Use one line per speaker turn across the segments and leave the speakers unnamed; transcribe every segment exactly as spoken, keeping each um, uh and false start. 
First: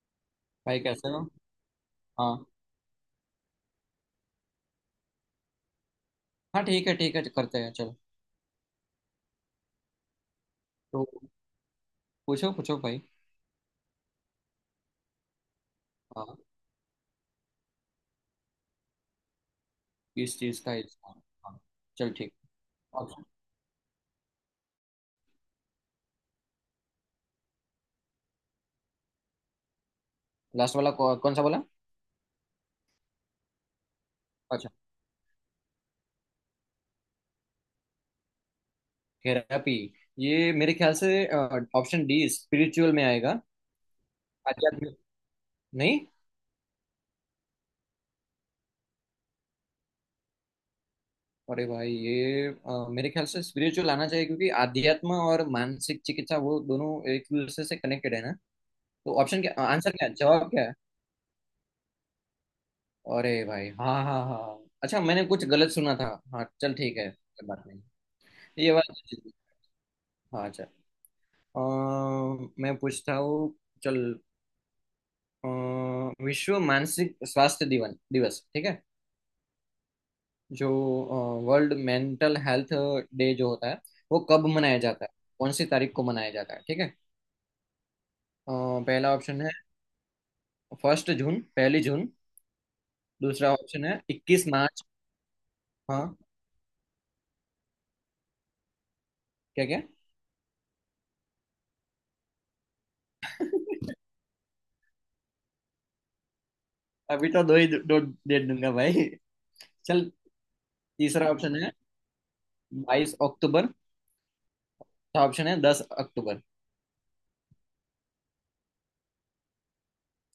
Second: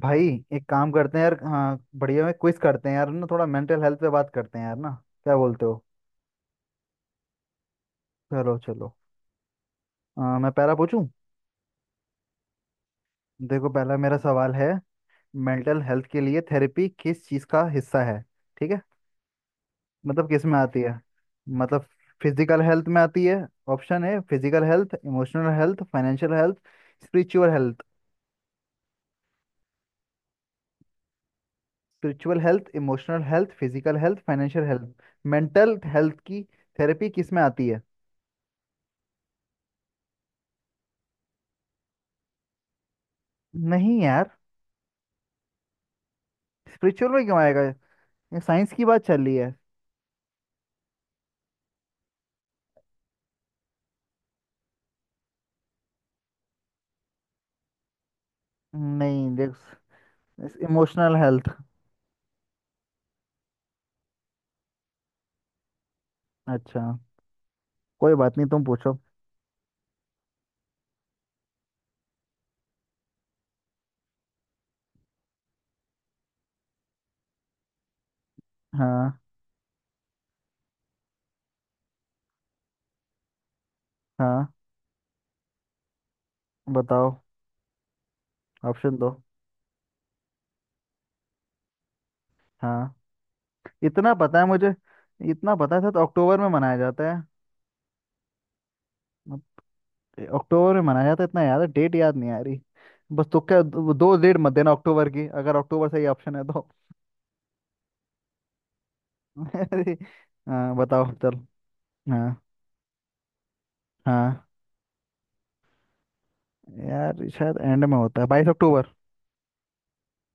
भाई एक
भाई,
काम
कैसे
करते हैं
हो?
यार। हाँ बढ़िया, में
हाँ।
क्विज करते हैं यार ना। थोड़ा मेंटल हेल्थ पे बात करते हैं यार ना। क्या बोलते हो?
हाँ, ठीक है ठीक है, करते हैं चलो।
चलो चलो। अ, मैं पहला
तो
पूछूं।
पूछो पूछो भाई।
देखो पहला मेरा सवाल है, मेंटल हेल्थ के
हाँ।
लिए थेरेपी किस चीज़ का हिस्सा है? ठीक है, मतलब
किस
किस में
चीज़ का
आती है?
इल्जाम? हाँ
मतलब
चल ठीक।
फिजिकल हेल्थ में आती है? ऑप्शन है physical health, emotional health, financial health, spiritual health.
Last वाला कौ, कौन सा बोला?
Spiritual health, emotional health, physical health, financial
अच्छा।
हेल्थ। मेंटल हेल्थ की थेरेपी किस में आती है?
थेरेपी, ये मेरे ख्याल से ऑप्शन डी स्पिरिचुअल में आएगा।
नहीं यार,
आध्यात्मिक। नहीं।
स्पिरिचुअल में क्यों आएगा? ये साइंस की बात चल रही है।
अरे भाई, ये अ, मेरे ख्याल से स्पिरिचुअल आना चाहिए क्योंकि आध्यात्म और मानसिक चिकित्सा वो दोनों एक दूसरे से कनेक्टेड है ना। तो
नहीं
ऑप्शन क्या?
देख,
आंसर क्या है? जवाब क्या है?
Emotional health.
अरे भाई हाँ हाँ हाँ, अच्छा मैंने कुछ गलत सुना था। हाँ चल
अच्छा,
ठीक है, कोई बात नहीं।
कोई बात नहीं, तुम
ये बात
पूछो।
तो ठीक है। हाँ चल। अ, मैं पूछता हूँ चल। अ, विश्व मानसिक स्वास्थ्य दिवन दिवस, ठीक है?
हाँ।
जो वर्ल्ड मेंटल हेल्थ डे जो होता है, वो
हाँ
कब मनाया जाता है? कौन सी तारीख को मनाया जाता है, ठीक है?
बताओ।
अ,
ऑप्शन दो।
पहला ऑप्शन है फर्स्ट जून, पहली जून।
हाँ,
दूसरा ऑप्शन है
इतना पता है
इक्कीस
मुझे,
मार्च
इतना पता था तो
हाँ।
अक्टूबर में मनाया जाता है। अब-
क्या क्या।
अक्टूबर में मनाया जाता है, इतना याद है, डेट याद नहीं आ रही। बस, तो क्या दो दो डेट मत देना अक्टूबर की, अगर अक्टूबर सही ऑप्शन है तो।
अभी तो दो ही दो डेट दूंगा भाई।
अरे,
चल,
हाँ बताओ,
तीसरा
चल।
ऑप्शन है
हाँ।
बाईस अक्टूबर।
हाँ,
चौथा ऑप्शन है दस अक्टूबर।
यार शायद एंड में होता है, बाईस अक्टूबर।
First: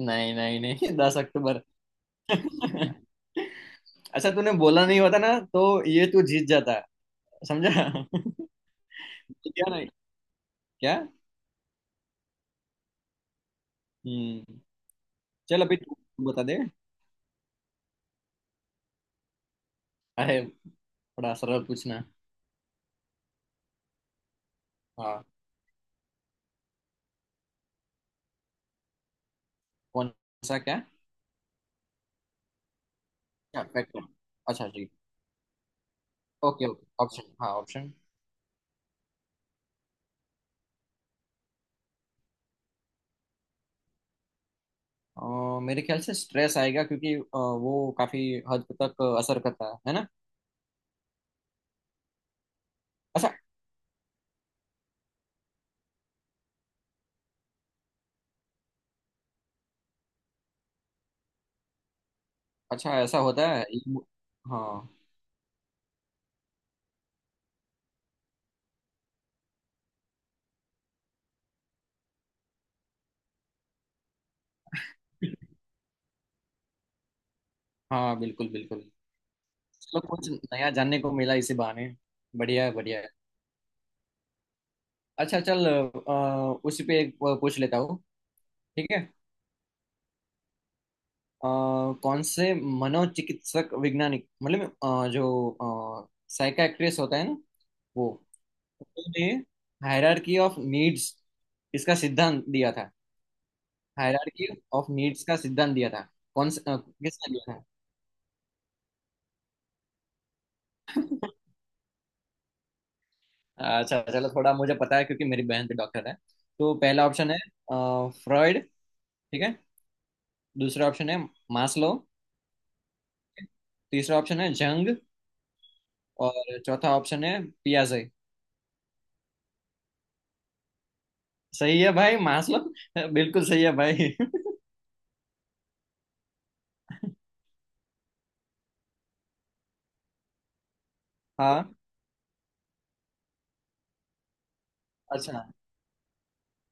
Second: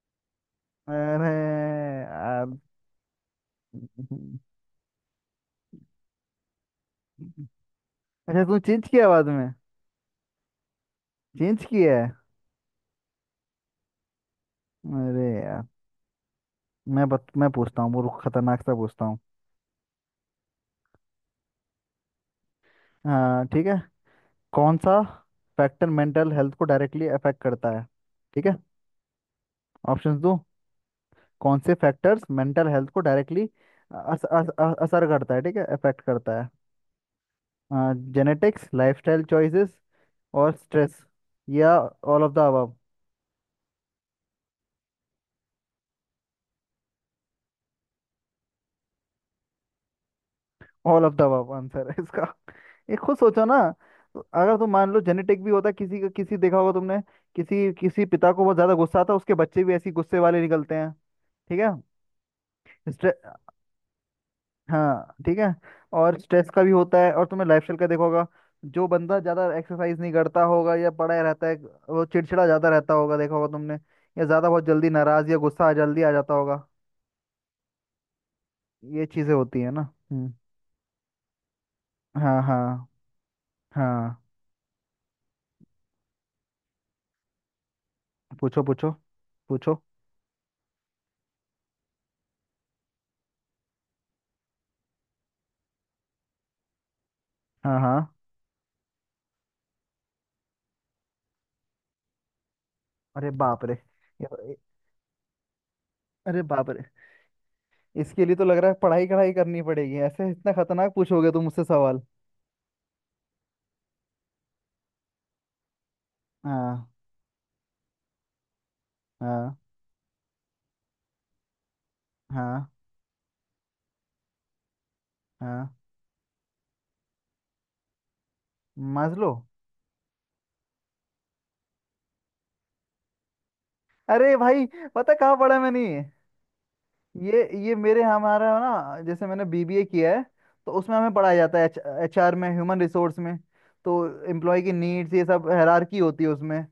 नहीं नहीं नहीं। दस अक्टूबर।
अरे,
अच्छा, तूने
अच्छा,
बोला नहीं होता ना, तो ये तू जीत जाता, समझा।
तूने चेंज किया बाद में।
क्या? नहीं। क्या?
चेंज किया है।
हम्म।
अरे
चल
यार।
अभी तू बता दे।
मैं बत, मैं पूछता हूँ, वो खतरनाक सा पूछता हूँ।
अरे, बड़ा सरल पूछना।
हाँ ठीक है। कौन सा
हाँ।
फैक्टर मेंटल हेल्थ को डायरेक्टली अफेक्ट करता है? ठीक है,
कौन
ऑप्शंस दो।
सा? क्या?
कौन से फैक्टर्स मेंटल हेल्थ को डायरेक्टली
क्या फैक्टर?
अस, अस,
अच्छा
अ-
जी।
असर करता है, ठीक है, अफेक्ट करता है।
ओके ओके, ऑप्शन, हाँ ऑप्शन।
जेनेटिक्स, लाइफस्टाइल चॉइसेस और स्ट्रेस, या ऑल ऑफ द अबव।
अ, मेरे ख्याल से स्ट्रेस आएगा क्योंकि अ, वो काफी हद तक असर करता है है ना?
All of the above answer है इसका। ये खुद
अच्छा।
सोचो ना। तो अगर तुम मान लो, जेनेटिक भी होता किसी का, किसी देखा होगा तुमने, किसी किसी पिता को बहुत ज्यादा गुस्सा आता, उसके बच्चे भी ऐसे ही गुस्से वाले निकलते हैं। ठीक है।
अच्छा
स्ट्रे
ऐसा होता है? ये मु- हाँ।
हाँ ठीक है। और स्ट्रेस का भी होता है, और तुमने लाइफ स्टाइल का देखा होगा, जो बंदा ज्यादा एक्सरसाइज नहीं करता होगा या पड़ा रहता है, वो चिड़चिड़ा ज्यादा रहता होगा, देखा होगा तुमने, या ज्यादा बहुत जल्दी नाराज या गुस्सा जल्दी आ जाता होगा।
हाँ बिल्कुल बिल्कुल।
ये चीजें होती है ना।
चलो कुछ
हम्म।
नया जानने को मिला इसी बहाने।
हाँ
बढ़िया है
हाँ।
बढ़िया है।
हाँ
अच्छा चल, अ, उसी पे एक अ, पूछ लेता हूँ,
पूछो पूछो
ठीक है?
पूछो।
अ, कौन से मनोचिकित्सक वैज्ञानिक, मतलब अ, जो साइकाट्रिस्ट होता है ना,
हाँ। हाँ।
वो, उन्होंने हायरार्की ऑफ नीड्स, इसका सिद्धांत दिया था।
अरे बाप रे।
हायरार्की
ये-
ऑफ नीड्स का सिद्धांत दिया था।
अरे
कौन से
बाप
अ,
रे।
किसने दिया था?
इसके लिए तो लग रहा है पढ़ाई कढ़ाई करनी पड़ेगी, ऐसे इतना खतरनाक पूछोगे तुम मुझसे सवाल।
अच्छा, चलो थोड़ा मुझे पता है क्योंकि मेरी बहन भी डॉक्टर है। तो
हाँ।
पहला ऑप्शन है फ्रॉइड, ठीक है।
हाँ।
दूसरा ऑप्शन है मास्लो।
हाँ।
तीसरा ऑप्शन है जंग।
हाँ।
और चौथा ऑप्शन है पियाजे।
मास्लो।
सही है भाई मास्लो। बिल्कुल सही है भाई।
अरे भाई, पता कहाँ पढ़ा मैंने ये। ये ये मेरे हमारा ना, जैसे मैंने बी बी ए किया है, तो उसमें हमें पढ़ाया जाता है
हाँ।
एच, एचआर में, ह्यूमन रिसोर्स में। तो एम्प्लॉय की नीड्स ये
अच्छा
सब
हाँ।
हायरार्की होती है उसमें।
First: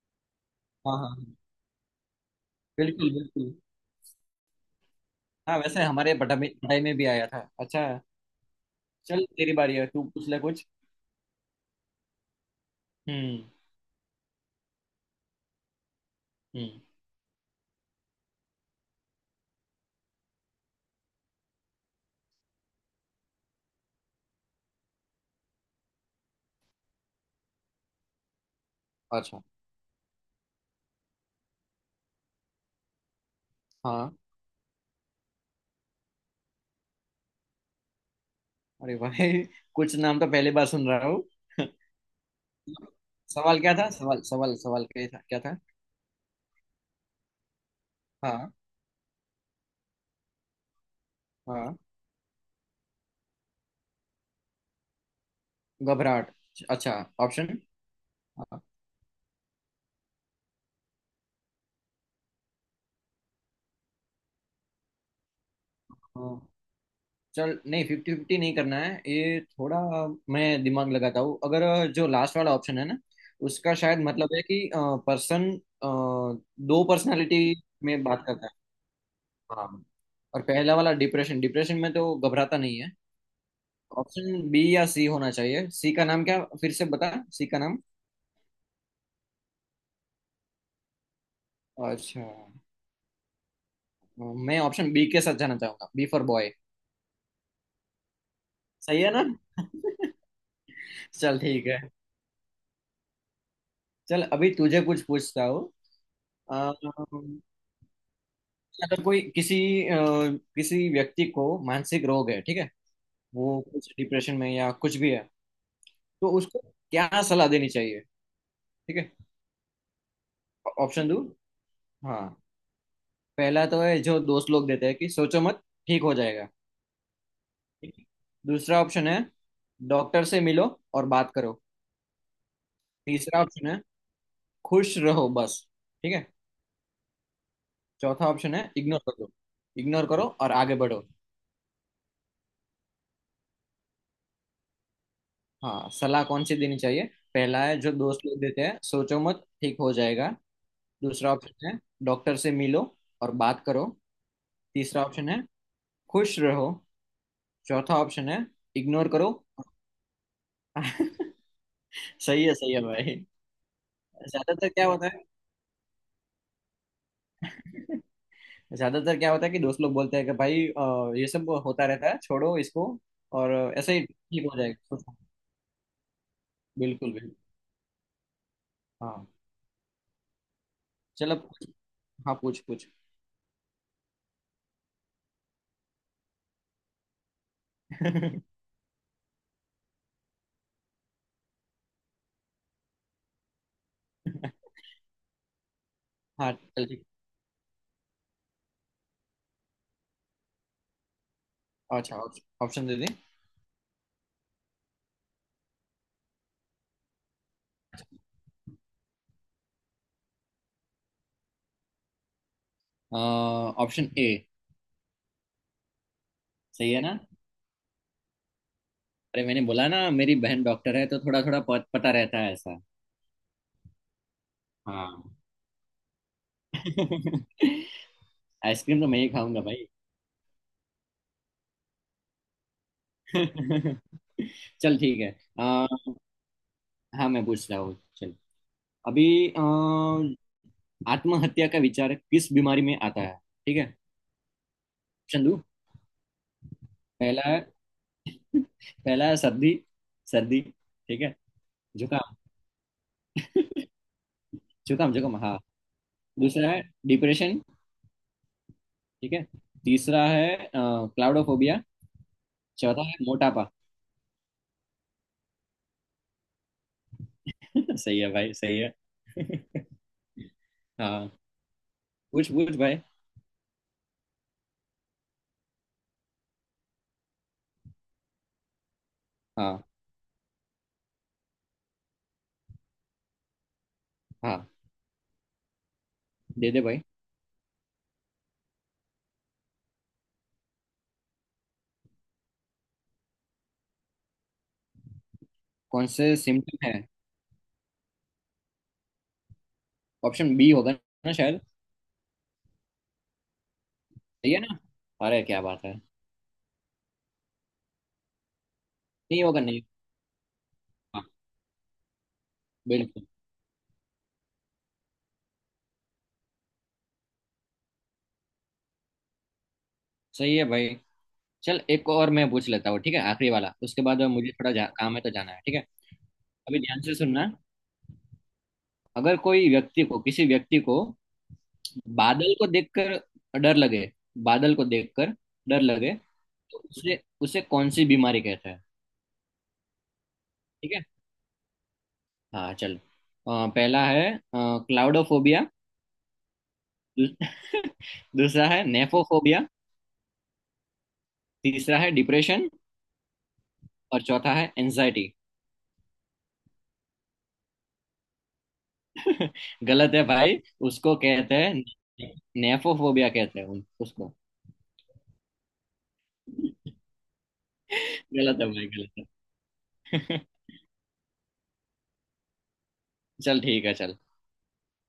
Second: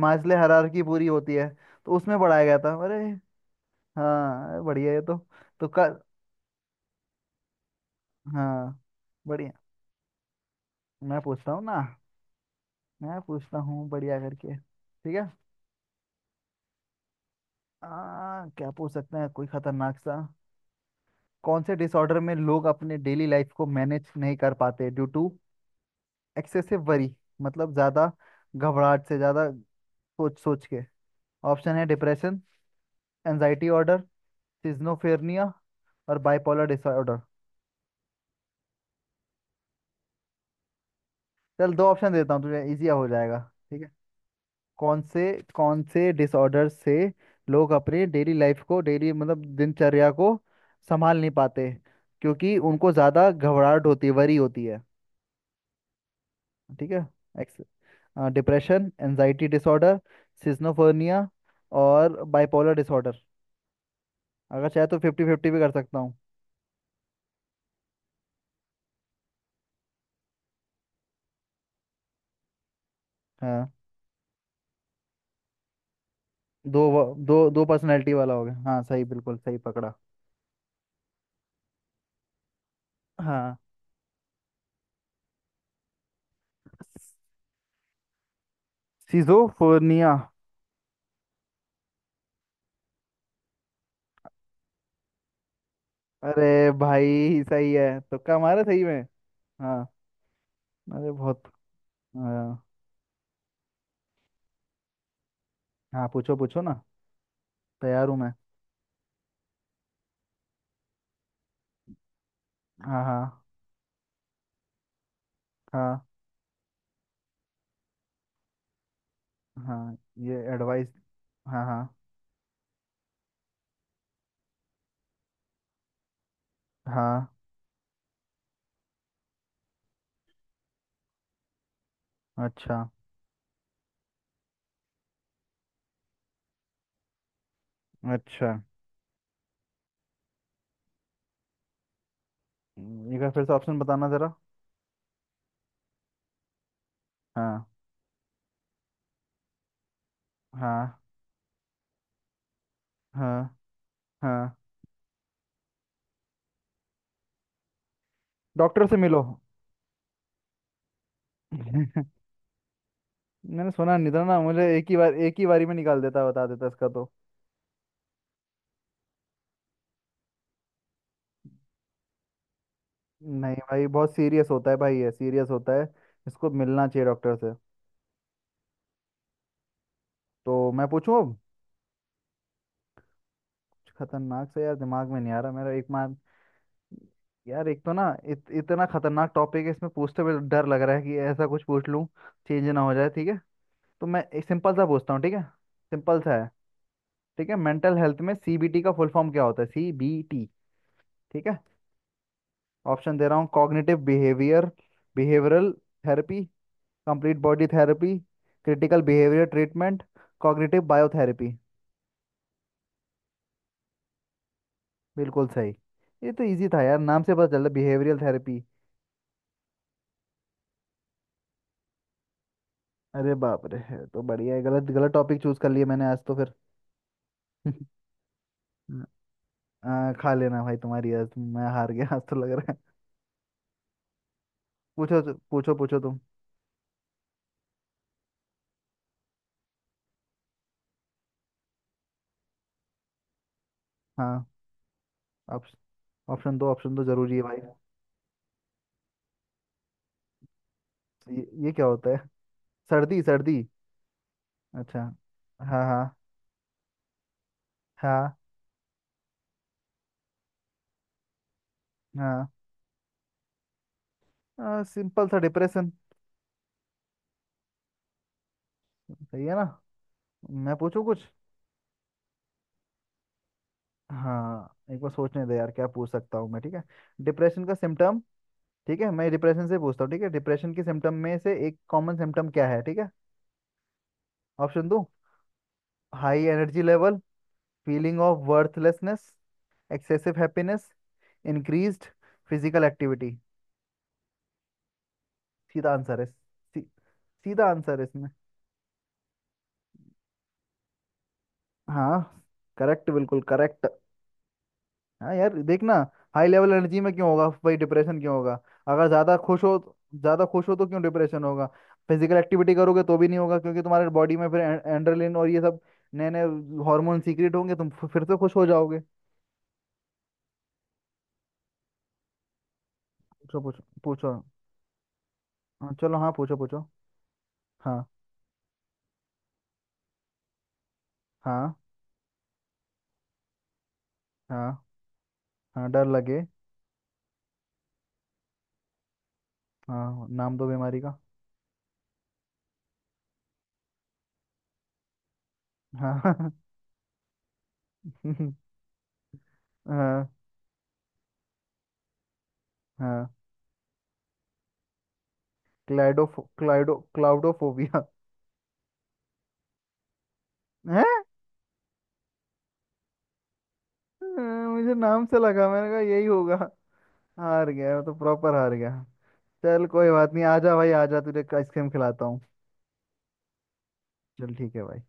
मास्ले हायरार्की
हाँ
पूरी होती
हाँ,
है। तो उसमें पढ़ाया गया था, अरे।
बिल्कुल बिल्कुल।
हाँ बढ़िया है। तो
हाँ
तो
वैसे
का।
हमारे पढ़ाई में पढ़ाई में भी आया था। अच्छा
हाँ
चल,
बढ़िया।
तेरी बारी है, तू पूछ ले कुछ।
मैं पूछता हूँ ना, मैं
हम्म।
पूछता हूँ बढ़िया करके, ठीक है।
हम्म।
आ, क्या पूछ सकते हैं कोई खतरनाक सा। कौन से डिसऑर्डर में लोग अपने डेली लाइफ को मैनेज नहीं कर पाते ड्यू टू एक्सेसिव वरी, मतलब ज्यादा घबराहट से,
अच्छा।
ज्यादा सोच सोच के। ऑप्शन है डिप्रेशन, एनजाइटी ऑर्डर,
हाँ।
सिज्नोफेरनिया और बाइपोलर डिसऑर्डर।
अरे भाई, कुछ नाम तो पहली बार सुन रहा हूँ।
चल दो ऑप्शन देता हूँ तुझे, इजी हो जाएगा,
सवाल क्या
ठीक
था
है।
सवाल सवाल सवाल
कौन
क्या था
से,
क्या था
कौन से डिसऑर्डर से लोग अपने डेली
हाँ
लाइफ को, डेली मतलब दिनचर्या को संभाल नहीं पाते,
हाँ।
क्योंकि उनको ज़्यादा घबराहट होती है, वरी होती है।
घबराहट?
ठीक
अच्छा
है।
ऑप्शन।
एक्स
हाँ,
डिप्रेशन, एनजाइटी डिसऑर्डर, सिजोफ्रेनिया और बाइपोलर डिसऑर्डर। अगर चाहे तो फिफ्टी फिफ्टी भी कर सकता हूँ।
हाँ। चल, नहीं फिफ्टी फिफ्टी नहीं करना है ये थोड़ा। मैं दिमाग लगाता हूँ। अगर जो लास्ट वाला ऑप्शन है ना,
हाँ
उसका शायद मतलब है कि पर्सन
दो
दो
व- दो
पर्सनालिटी
दो
में
पर्सनैलिटी
बात
वाला हो
करता है।
गया, हाँ सही, बिल्कुल सही
हाँ।
पकड़ा।
और पहला वाला डिप्रेशन, डिप्रेशन में तो घबराता नहीं है।
हाँ।
ऑप्शन बी या सी होना चाहिए। सी का नाम क्या? फिर से बता, सी का नाम।
सिजोफ्रेनिया।
अच्छा। मैं ऑप्शन बी के साथ जाना चाहूंगा, बी फॉर बॉय।
अरे भाई सही है, तुक्का मारा सही में।
सही है ना?
हाँ। अरे
चल
बहुत।
ठीक है।
हाँ।
चल, अभी तुझे कुछ पूछता हूँ।
हाँ, पूछो पूछो ना, तैयार हूँ मैं।
अगर कोई किसी अ, किसी व्यक्ति को मानसिक रोग है, ठीक है।
हाँ। हाँ।
वो कुछ डिप्रेशन में या कुछ भी है,
हाँ।
तो उसको क्या सलाह देनी चाहिए, ठीक है?
हाँ। ये एडवाइस।
ऑप्शन दो।
हाँ हाँ।
हाँ। पहला तो है जो दोस्त लोग देते हैं कि सोचो मत, ठीक हो जाएगा,
हाँ।
ठीक है। दूसरा ऑप्शन है डॉक्टर से मिलो और बात करो।
अच्छा।
तीसरा ऑप्शन है खुश रहो बस, ठीक है। चौथा
अच्छा।
ऑप्शन है इग्नोर कर दो, इग्नोर करो और आगे बढ़ो।
हम्म, एक बार फिर से ऑप्शन बताना जरा।
हाँ, सलाह कौन सी देनी चाहिए? पहला
हाँ।
है जो दोस्त लोग देते हैं, सोचो मत ठीक हो जाएगा।
हाँ।
दूसरा ऑप्शन है डॉक्टर से मिलो और
हाँ।
बात करो।
हाँ।
तीसरा ऑप्शन है खुश रहो। चौथा ऑप्शन है
डॉक्टर से
इग्नोर
मिलो।
करो। सही है सही है भाई।
मैंने सुना नहीं था ना, मुझे
ज्यादातर क्या
एक ही
होता
बार,
है?
एक ही बारी में निकाल देता, बता देता इसका तो।
ज्यादातर क्या होता है कि दोस्त लोग बोलते हैं कि भाई अ, ये सब होता रहता है, छोड़ो इसको और
नहीं भाई,
ऐसे ही
बहुत
ठीक
सीरियस
हो
होता है भाई,
जाएगा।
ये सीरियस होता है, इसको मिलना चाहिए
बिल्कुल बिल्कुल।
डॉक्टर से।
हाँ
तो मैं पूछूं अब।
चलो पूछ- हाँ पूछ पूछ।
कुछ खतरनाक से यार दिमाग में नहीं आ रहा, मेरा एक मार। यार एक तो ना इत, इतना खतरनाक टॉपिक है, इसमें पूछते हुए डर लग रहा है कि ऐसा कुछ पूछ लूं, चेंज ना हो जाए, ठीक है। तो मैं एक सिंपल सा पूछता हूँ, ठीक है, सिंपल सा है।
हाँ चल ठीक।
ठीक है, मेंटल हेल्थ में सी बी टी का फुल फॉर्म क्या होता है, सी बी टी, ठीक है।
अच्छा, ऑप्शन दे दे।
ऑप्शन दे रहा हूँ, cognitive behaviour, behavioural therapy, complete body therapy, critical behaviour treatment, cognitive biotherapy.
Option A.
बिल्कुल सही। ये तो इजी था
सही
यार,
है ना?
नाम से पता चल रहा है, बिहेवियरल थेरेपी।
अरे मैंने बोला ना मेरी बहन डॉक्टर है, तो थोड़ा थोड़ा पता रहता है।
अरे बाप रे, है तो बढ़िया है, गलत गलत
हाँ।
टॉपिक चूज कर लिए मैंने आज तो फिर।
आइसक्रीम तो मैं ही खाऊंगा भाई।
आ, खा लेना भाई, तुम्हारी आज तुम- मैं हार गया आज तो लग रहा है।
चल
पूछो
ठीक
तो-
है।
पूछो
आ,
पूछो तुम।
हाँ मैं पूछ रहा हूँ चल। अभी अ, आत्महत्या का विचार किस बीमारी में आता है, ठीक है?
हाँ।
चंदू।
ऑप्श- ऑप्शन दो, ऑप्शन दो जरूरी है
पहला है
भाई।
पहला है सर्दी, सर्दी, ठीक है।
ये, ये क्या होता है?
जुकाम,
सर्दी सर्दी, अच्छा।
जुकाम, जुकाम हाँ।
हाँ। हाँ।
दूसरा है डिप्रेशन,
हाँ।
ठीक है। तीसरा है अ, क्लाउडोफोबिया।
हाँ।
चौथा है मोटापा।
आ, सिंपल सा डिप्रेशन।
सही है भाई सही है।
सही है ना। मैं पूछूं कुछ।
हाँ पूछ पूछ भाई।
हाँ एक बार सोचने दे यार, क्या पूछ सकता हूँ मैं, ठीक है। डिप्रेशन का सिम्टम, ठीक है, मैं डिप्रेशन से
हाँ।
पूछता हूँ, ठीक है, डिप्रेशन के सिम्टम में से एक कॉमन सिम्टम क्या है, ठीक है।
हाँ,
ऑप्शन दो। हाई
दे दे
एनर्जी
भाई।
Level, feeling of worthlessness, excessive happiness, increased physical activity. सीधा
कौन
आंसर है
से
सी,
सिम्टम है?
सीधा आंसर है इसमें।
ऑप्शन बी होगा ना शायद।
हाँ, करेक्ट बिल्कुल करेक्ट।
सही है ना?
हाँ
अरे
यार
क्या बात
देखना,
है।
हाई लेवल एनर्जी में क्यों होगा भाई, डिप्रेशन क्यों होगा अगर ज़्यादा
नहीं होगा।
खुश हो?
नहीं
ज़्यादा खुश हो तो क्यों
होगा। हाँ
डिप्रेशन होगा? फिजिकल एक्टिविटी करोगे तो
बिल्कुल।
भी नहीं होगा, क्योंकि तुम्हारे बॉडी में फिर एंड्रेलिन और ये सब नए नए हार्मोन सीक्रेट होंगे, तुम फिर फिर से खुश हो जाओगे।
सही है भाई। चल, एक और मैं पूछ लेता हूँ, ठीक है? आखिरी
पूछो
वाला।
पूछो
उसके बाद
पूछो।
मुझे थोड़ा जा, काम है तो जाना है, ठीक है।
हाँ, चलो, हाँ पूछो
अभी
पूछो।
ध्यान से सुनना।
हाँ।
अगर कोई व्यक्ति को किसी व्यक्ति को
हाँ।
बादल को देखकर डर लगे, बादल
हाँ।
को देखकर डर
हाँ डर
लगे,
लगे।
तो उसे उसे कौन सी बीमारी कहते हैं,
हाँ, नाम दो
ठीक
बीमारी
है?
का।
हाँ चल, अ, पहला है क्लाउडोफोबिया।
हाँ।
दूसरा है नेफोफोबिया।
हाँ।
तीसरा है डिप्रेशन।
हाँ।
और चौथा है एंजाइटी।
क्लाइडोफो क्लाइडो क्लाउडोफोबिया
गलत है भाई,
है।
उसको कहते हैं, नेफोफोबिया कहते हैं उन- उसको।
मुझे नाम से लगा, मैंने कहा यही होगा। हार गया मैं तो, प्रॉपर
गलत है
हार
भाई
गया।
गलत
चल कोई बात
है।
नहीं, आजा भाई आजा, तुझे आइसक्रीम खिलाता हूँ।
चल ठीक है चल।
चल ठीक है भाई।